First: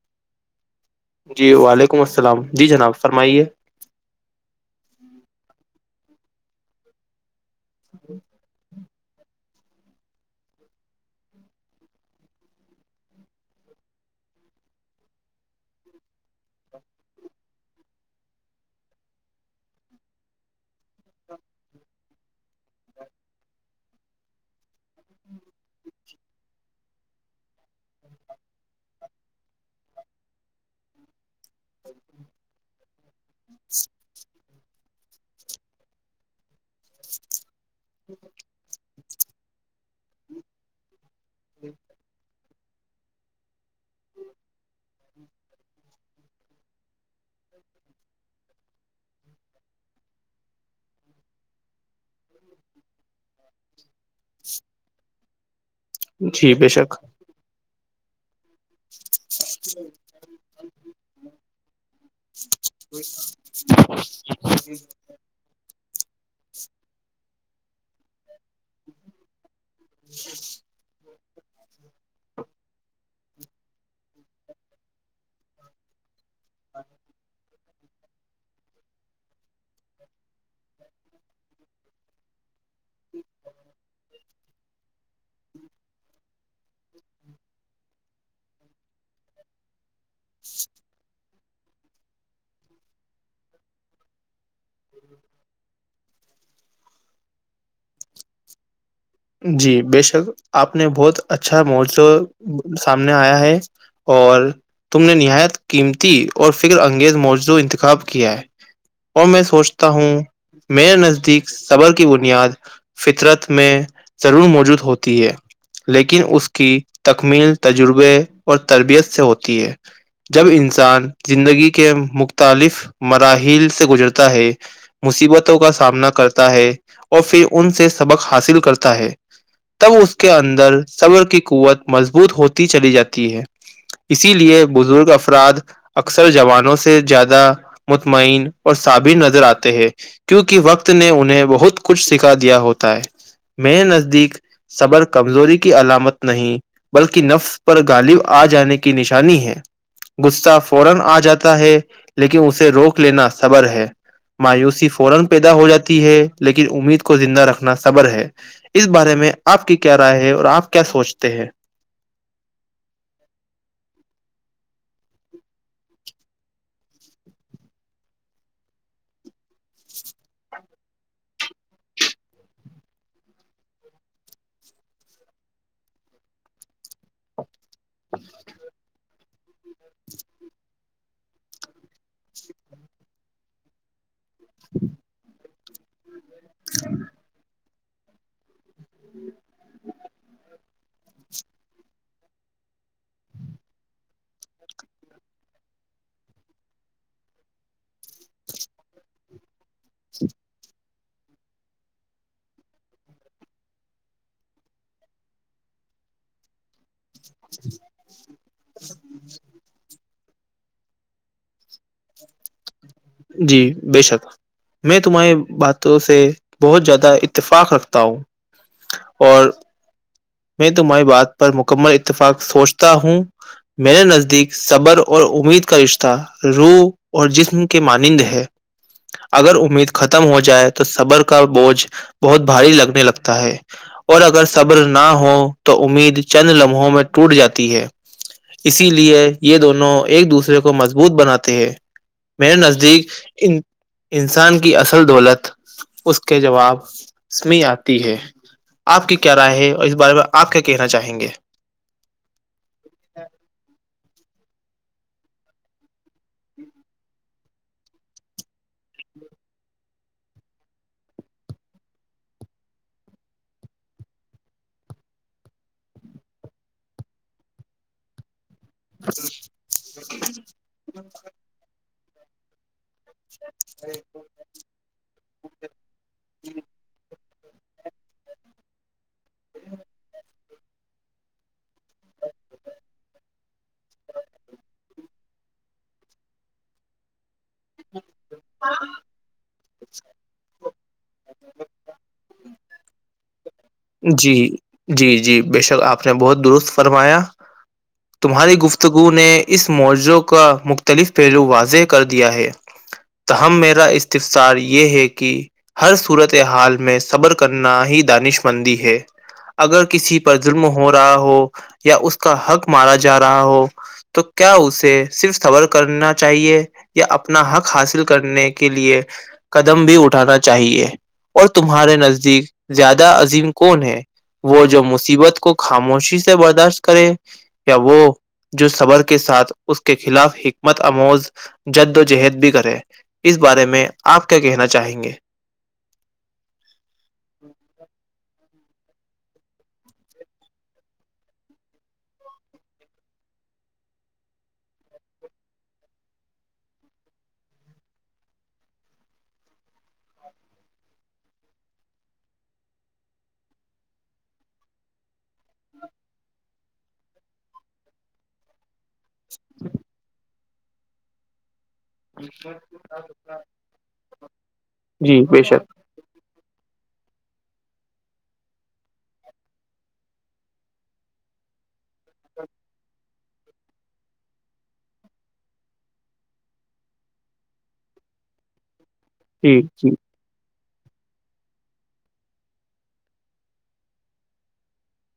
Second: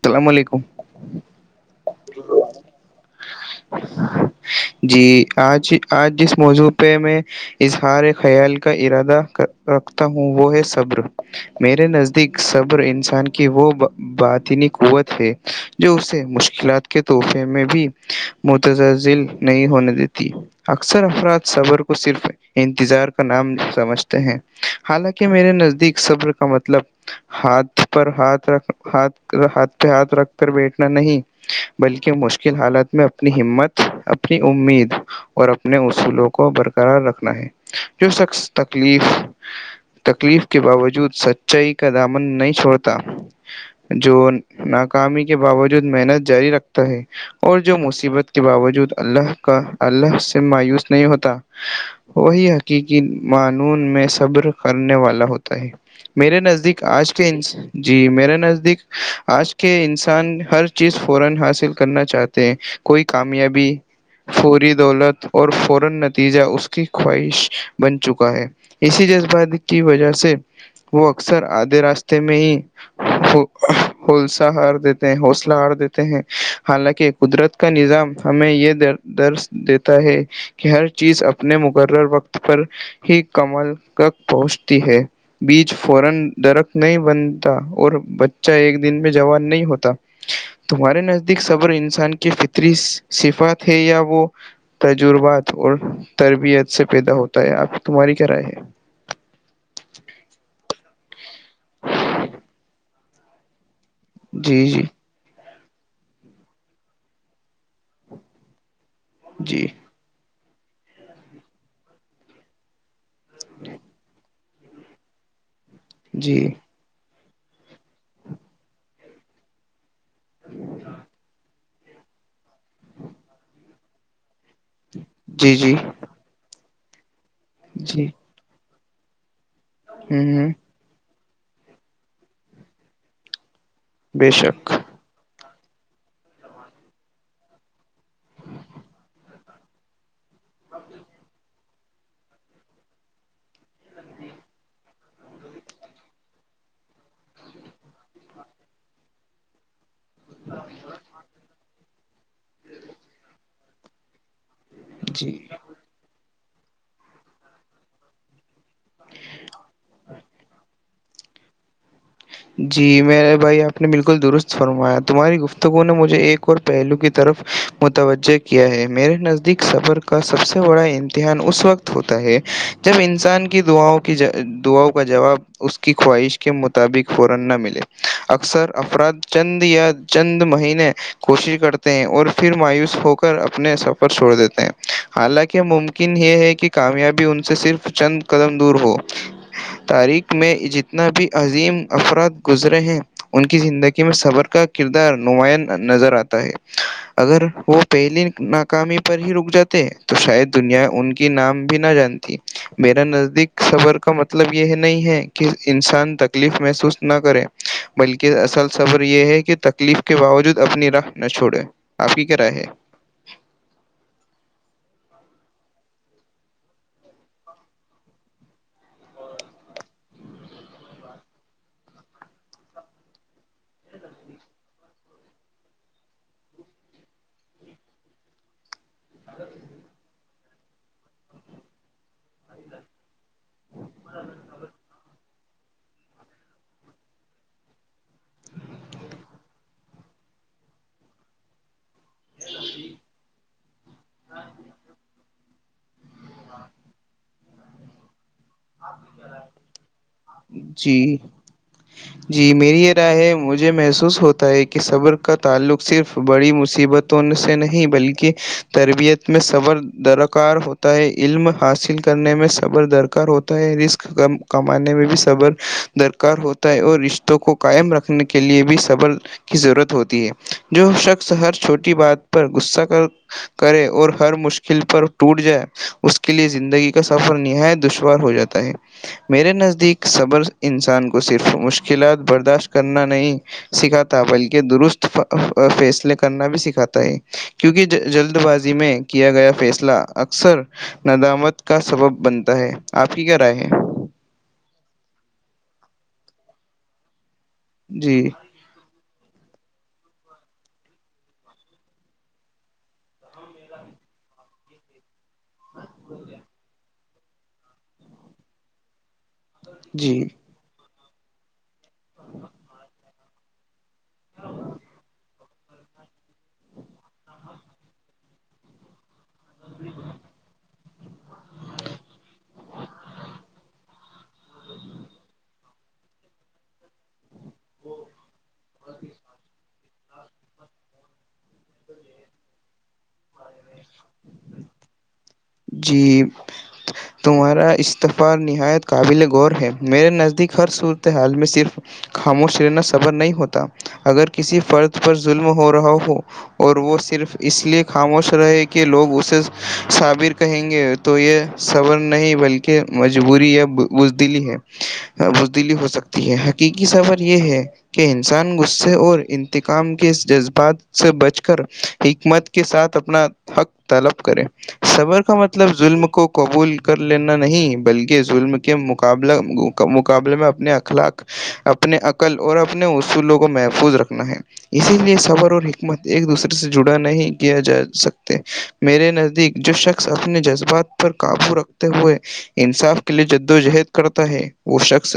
السلام علیکم جی وعلیکم السلام جی جناب فرمائیے جی آج آج جس موضوع پہ میں اظہار خیال کا ارادہ کر رکھتا ہوں وہ ہے صبر میرے نزدیک صبر انسان کی وہ باطنی قوت ہے جو اسے مشکلات کے تحفے میں بھی متجزل نہیں ہونے دیتی اکثر افراد صبر کو صرف انتظار کا نام سمجھ ہیں حالانکہ میرے نزدیک صبر کا مطلب ہاتھ پر ہاتھ رکھ ہاتھ ہاتھ پہ ہاتھ رکھ کر بیٹھنا نہیں بلکہ مشکل حالات میں اپ اپنی ہمت اپنی امید اور اپنے اصولوں کو برقرار رکھنا ہے جو شخص تکلیف تکلیف کے باوجود سچائی کا دامن نہیں چھوڑتا جو ناکامی کے باوجود محنت جاری رکھتا ہے اور جو مصیبت کے باوجود اللہ کا اللہ سے مایوس نہیں ہوتا وہی حقیقی معانون میں صبر کرنے والا ہوتا میرے جی بے نزدیک شک آجینس جی میرے نزدیک آج کے انسان ہر چیز فورا حاصل کرنا چاہتے ہیں کوئی کامیابی فوری دولت اور فورا نتیجہ اس کی خواہش بن چکا ہے اسی جذباتات کی وجہ سے وہ اکثر آدھے راستے میں ہی ہو حسہ ہار دیتے ہیں حوصلہ ہار دیتے ہیں حالانکہ قدرت کا نظام ہمیں یہ درج دیتا ہے کہ ہر چیز اپنے مقرر وقت پر ہی کمل تک پہنچتی ہے بیچ فورن درخت نہیں بنتا اور بچہ ایک دن میں جوان نہیں ہوتا تمہارے نزدیک صبر انسان کی فطری صفات ہے یا وہ تجربات اور تربیت سے پیدا ہوتا ہے آپ تمہاری کیا رائے ہے جی بےشک آپ نے بہت اچھا مورسو سامنے آیا ہے اور جی تم نے نہایت قیمتی اور فکر انگیز موجوں انتخاب کیا ہے اور میں جی سوچتا ہوں میرے نزدیک صبر کی بنیاد فطرت میں ضرور موجود ہوتی ہے لیکن جی اس جی کی تکمیل تجربے اور تربیت سے ہوتی ہے جب انسان زندگی کے مختلف مراحل سے گزرتا ہے جی مصیبتوں کا جی سامنا کرتا ہے اور پھر ان سے جی سبق حاصل کرتا ہے تب ہ اس کے ہ اندر صبر کی قوت مضبوط ہوتی چلی جاتی ہے بے اسی لیے شک بزرگ افراد اکثر جوانوں سے زیادہ مطمئن اور صثابر نظر آتے ہیں کیوںکہ وقت نے انہیں بہت کچھ سکھا دیا ہوتا ہے میرے نزدیک صبر کمزوری کی علامت نہیں بلکہ نفس پر غالب آ جانے کی نشانی ہے غصہ فورن آ جاتا ہے لیکن اسے روک لینا بر ہے مایوسی فورن جی پیدا ہو جاتی ہے لیکن امید کو زندہ رکھنا صبر ہے اس بارے میں آپ کی کیا رائے ہے اور آپ کیا سوچتے ہیں جی میں بھائی آپ نے بالکل درست فرمایا تمہاری گفتگو نے مجھے ایک اور پہلو کی طرف متوجہ کیا ہے میرے نزدیک سفر کا سب سے بڑا امتحان اس وقت ہوتا ہے جب انسان کی دعاؤں کی دعاؤں کا جواب اس کی خواہش کے مطابق فورن نہ ملے اکثر افراد چند یا چند مہینے کوشش کرتے ہیں اور پھر مایوس ہو کر اپنے سب چھوڑ دیتے ہیں حالانکہ ممکن یہ ہے کہ کامیابی ان سے صرف چند قدم دور ہو تاریخ میں جتنا بھی عظیم افراد گزرے ہیں ان کی زندگی میں صبر کا کردار نمایاں نظر آتا ہے اگر وہ پہلی ناکامی پر ہی رک جاتے تو شاید دنیا ان کی نام بھی نہ جانتی میرا نزدیک صبر کا مطلب یہ نہیں ہے کہ انسان تکلیف محسوس نہ کریں بلکہ اصل خبر یہ ہے کہ تکلیف کے باوجود اپنی راہ نہ چھوڑیں آپ کی کیا رائے ہے جی بے شک میں تمہاری باتوں سے بہت زیادہ اتفاق رکھتا ہوں اور میں تمہاری بات پر مکمل اتفاق سوچتا ہوں میرے نزدیک صبر اور امید کا رشتہ روح اور جسم مانند ہے اگر امید ختم ختم ہو جائے تو صبر کا بوجھ بہت بھاری لگنے لگتا ہے اور اگر صبر نہ ہو تو امید چند لمحوں میں ٹوٹ جاتی ہے اسی لیے یہ دونوں ایک دوسرے کو مضبوط بناتے ہیں میرے نزدیک انسان کی اصل دولت اس کے جواب اس میں آتی ہے آپ کی کیا رائے ہے اور اس بارے میں آپ کیا کہنا جی چاہیں گے [unintelligible] جی میری یہ رائے ہے مجھے محسوس ہوتا ہے کہ صبر کا تعلق صرف بڑی مصیبت ان سے نہیں بلکہ تربیت میں صبر درکار ہوتا ہے علم حاصل کے کرنے میں صبر درکار ہوتا رسک کمانے میں بھی صبر درکار ہوتا ہے اور رشتوں کو قائم رکھنے کے لئے بھی بل کی ضرورت ہوتی ہے جو شخص ہر چھوٹی بات پر غصہ کر کرے اور ہر مشکل پر ٹوٹ جائے اس کے لیے زندگی کا سفر نہایت دشوار ہو جاتا ہے میرے نزدیک صبر انسان کو صرف مشکلات برداشت کرنا نہیں سکھاتا بلکہ درست فیصلے کرنا بھی سکھاتا ہے کیونکہ جلد بازی میں کیا گیا فیصلہ اکثر ندامت کا سبب بنتا ہے آپ کی کیا رائے ہے جی جی جی بے شک آپ نے بہت درست فرمایا جی تمہاری گفت گفتگو نے اس موضع کا مختلف پہلو واضح کر دیا ہے ت ہمم میرا استفطار یہ ہے کہ ہر صورت حال میں صبر کرنا ہی دانش مندی ہے اگر کسی جی پر ظلم ہو رہا ہو یا اس کا حق مارا جا رہا ہو تو کیا اسے صرف خبر کرنا چاہیے یا اپنا حق حاصل کرنے کے لیے قدم بھی اٹھانا چاہیے اور تمہارے نزدیک زیادہ کون ہے وہ جو مصیبت کو خاموشی سے برداشت کرے یا وہ جو صبر کے ساتھ اس کے خلاف حکمت اموز جد و جہد بھی کرے اس بارے میں آپ کیا کہنا چاہیں گے جی تمہارا استفا نہایت قابل غور ہے میرے نزدیک ہر صورت حال میں صرف خاموش لینا صبر نہیں ہوتا اگر کسی فرد پر ظلم ہو رہا ہو اور وہ صرف اس لیے خاموش رہے کہ لوگ اسے سابر کر کہیں گے تو یہ صور نہیں بلکہ مجبوری یا بزدلی ہے ببدیلی ہو سکتی ہے حقیقی سفر یہ ہے کہ انسان غصے اور انتقام کے جذبات سے بچ کر حکمت کے ساتھ اپنا حق طلب کرے صبر جی کا بے شک مطلب ظلم کو قبول کر لینا نہیں بلکہ ظلم کے مقابلہ گ مقابلے میں اپنے اخلاق اپنے عقل اور اپنے اصولوں کو محفوظ رکھنا ہے اسی لیے صبر اور حکمت ایک دوسرے سے جڑا نہیں کیا جا سکتے میرے ن جی جو جی شخص اپنے جذبات پر قابو رکھتے ہوئے انصاف کے لیے جد وجہد کرتا ہے وہ شخص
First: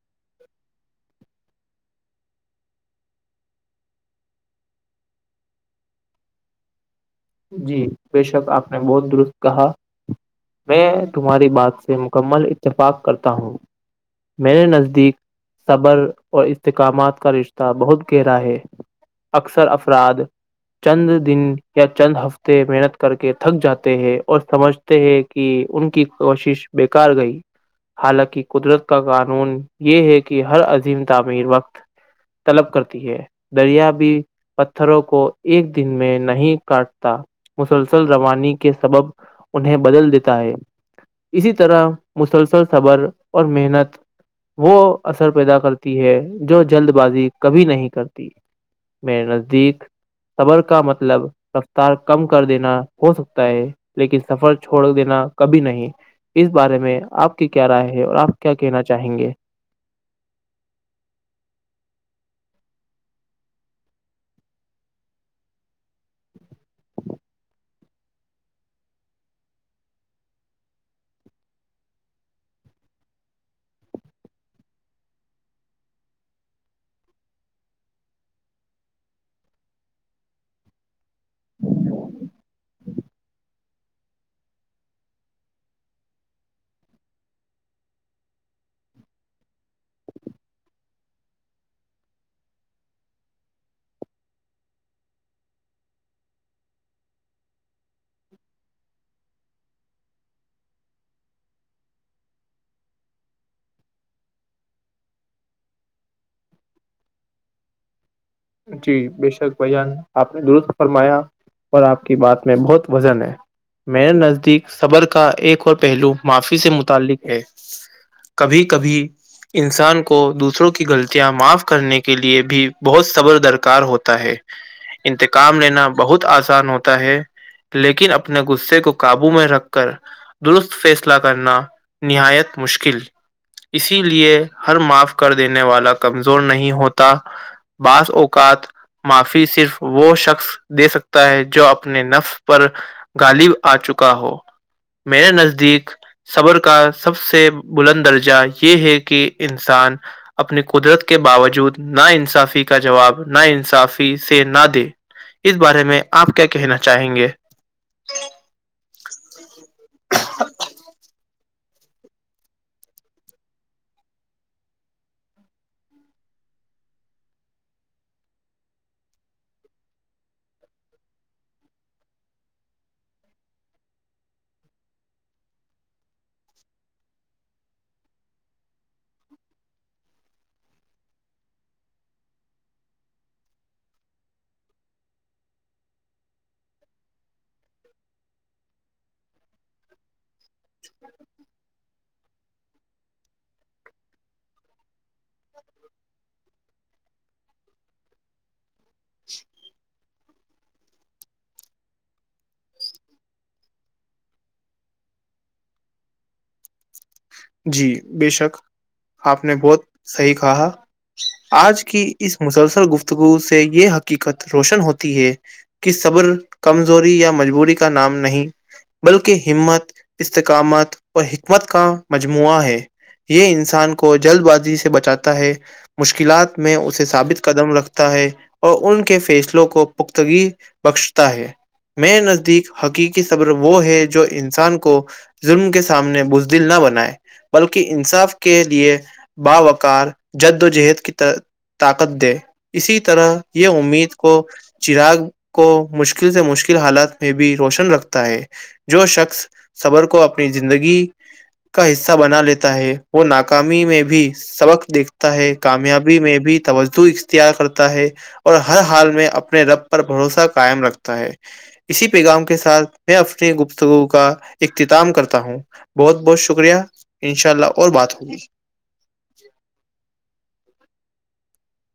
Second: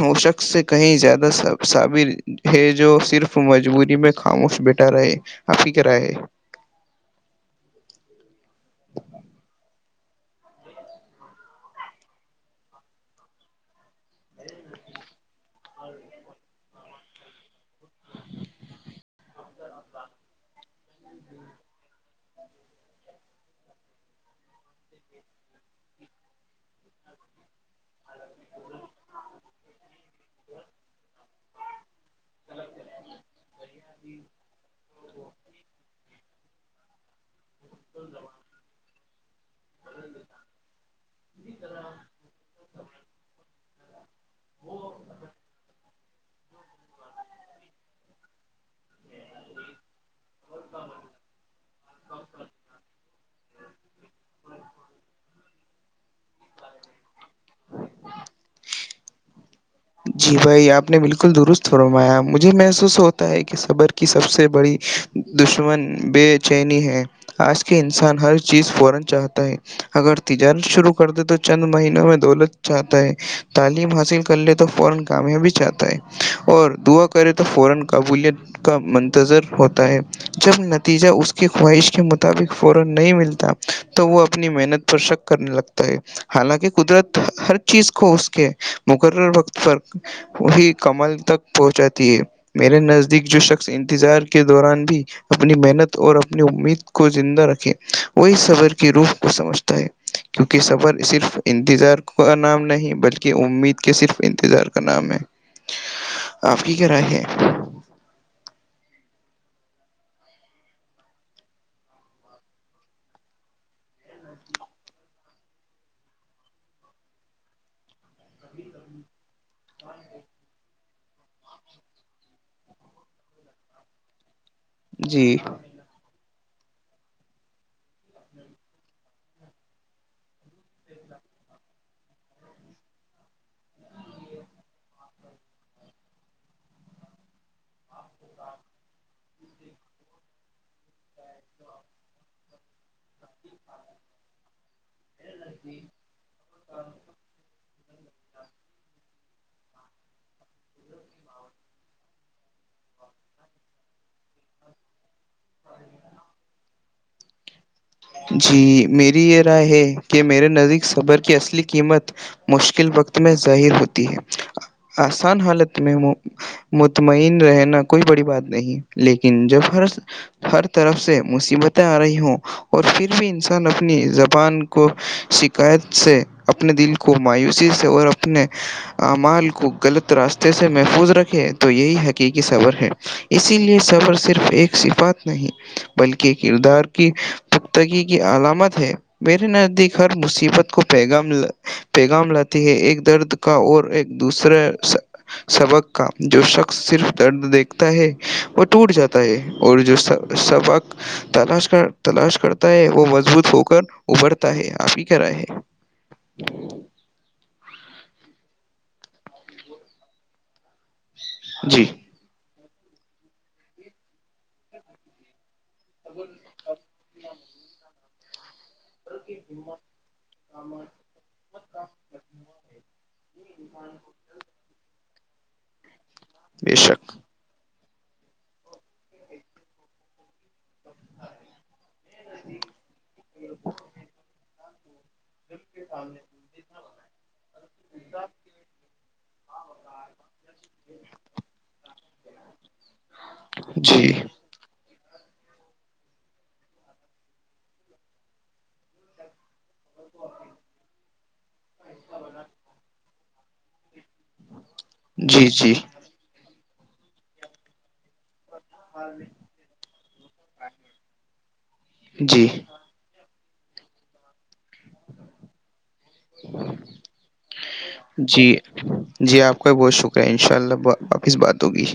وہ شخص سے کہیں زیادہ سثابر ہے جو صرف مجبوری میں خاموش بیٹا رہے اور فکرا ہے جی بےشک آپ نے بہت درست کہا میں تمہاری بات سے مکمل اتفاق کرتا ہوں میں نے نزدیک صبر اور استحکامات کا رشتہ بہت گہرا ہے اکثر افراد چند دن چند ہفتے محنت کر کے تھک جاتے ہیں اور سمجھتے ہیں کہ ان کی کوشش بیکار گئی حالانکہ قدرت کا قانون یہ ہے کہ ہر عظیم تعمیر وقت طلب کرتی ہے دریا بھی پتھروں کو ایک دن میں نہیں کاٹتا مسلسل روانی کے سبب انہیں بدل دیتا ہے اسی طرح مسلسل صبر اور محنت وہ اثر پیدا کرتی ہے جو جلد بازی کبھی نہیں کرتی میں نزدیک صبر کا مطلب رفتار کم کر دینا ہو سکتا ہے لیکن سفر چھوڑ دینا کبھی نہیں اس بارے میں آپ کی کیا رائے ہے اور آپ کیا کہنا چاہیں گے جی بھائی آپ نے بالکل درست رمایا مجھے محسوس ہوتا ہے کہ صبر کی سب سے بڑی دشمن بے چینی ہے آج کے انسان ہر چیز فورا چاہتا ہے اگر تجارت شروع کر دے تو چند مہینوں میں دولت چاہتا ہے تعلیم حاصل کر لیتے تو فورا کامیابی چاہتا ہے اور دعا کرے تو فورا قبولیت کا منتظر ہوتا ہے جب نتیجہ اس کی خواہش کے مطابق فورا نہیں ملتا تو وہ اپنی محنت پر شک کرنے لگتا ہے حالانکہ قدرت ہر چیز کو اس کے مقرر وقت پر وہی کمل تک پہنچاتی ہے میرے نزدیک جو شخص انتظار کے دوران بھی اپنی محنت اور اپنی امید کو زندہ رکھے وہ اس صبر کی روح کو سمجھتا ہے کیونکہ سفر صرف انتظار کا نام نہیں بلکہ امید کے صرف انتظار کا نام ہے آپ کی کیا رائے ہے جی بے شک بھ جان آپ نے درست فرمایا اور آپ کی بات میں بہت وزن ہے میرے نزدیک صبر کا ایک اور پہلو معافی سے متعلق ہے کبھی کبھی انسان کو دوسروں کی غلطیاں معاف کرنے کے لیے بھی بہت صبر درکار ہوتا ہے جی انتقام لینا بہت آسان ہوتا ہے لیکن اپنے غصے کو قابو میں رکھ کر درست فیصلہ کرنا نہایت مشکل اسی لیے ہر معاف کر دینے والا کمزور نہیں ہوتا بانس اوکات معافی صرف وہ شخص دے سکتا ہے جو اپنے نفس پر غالب آ چکا ہو میرے نزدیک صبر کا سب سے بلند درجہ یہ ہے کہ انسان اپنی قدرت کے باوجود ناانصافی کا جواب نہ انصافی سے نہ دے اس بارے میں آپ کیا کہنا چاہیں گے جی میری یہ رائے ہے کہ میرے نزیک صبر کی اصلی قیمت مشکل وقت میں ظاہر ہوتی ہے آسان حالت میں مطمئن رہنا کوئی بڑی بات نہیں لیکن جب ہر ہر طرف سے مصیبتیں آ رہی ہوں اور پھر بھی انسان اپنی زبان کو شکایت سے اپنے دل کو مایوسی سے اور اپنے اعمال کو غلط راستے سے محفوظ رکھے تو یہی حقیقی صبور ہے اسی لیے سفر صرف ایک صفات نہیں بلکہ کردار کی تختگی کی علامت ہے میرے نزدیک ہر مصیبت کو پیغام پیغام لاتی ہے ایک درد کا اور ایک دوسرا سبق کا جو شخص صرف درد دیکھتا ہے وہ ٹوٹ جاتا ہے اور جو سبق تلاش کر تلاش کرتا ہے وہ مضبوط ہو کر ابھرتا ہے آپ ہی کر رہا ہے جی بے شک آپ نے بہت صحیح کہا جی آج کی اس مسلسل گفتگو سے یہ حقیقت روشن ہوتی ہے کی صبر کمزوری یا مجبوری کا نام نہیں بلکہ ہمت استقامت اور حکمت کا مجموعہ ہے یہ انسان کو جلد بازی سے بچاتا ہے مشکلات بے میں اسے شک ثابت قدم رکھتا ہے اور ان کے فیصلوں کو پختگی بخشتا ہے میں نزدیک حقیقی صبر وہ ہے جو انسان کو ظلم کے سامنے بزدل نہ بنائے بلکہ انصاف کے لیے باوقار جد و جہد کی طر طاقت دے اسی طرح یہ جی امید کو چراغ کو مشکل سے مشکل حالات میں بھی روشن رکھتا ہے جو شخص صبر کو اپنی زندگی کا حصہ بنا لیتا ہے وہ ناکامی میں بھی سبق دیکھتا جی ہے جی کامیاب میں بھی توجہ اختیار کرتا ہے اور ہر حال میں اپنے رب پر بھروسہ قائم رکھتا ہے اسی پیغام جی کے ساتھ اپنی گپتگو کا اختتام کرتا ہوں بہت بہت شکریہ انشاء اللہ اور بات ہوگی جی جی آپ کا بھی بہت شکریہ انشاء اللہ واپس بات ہوگی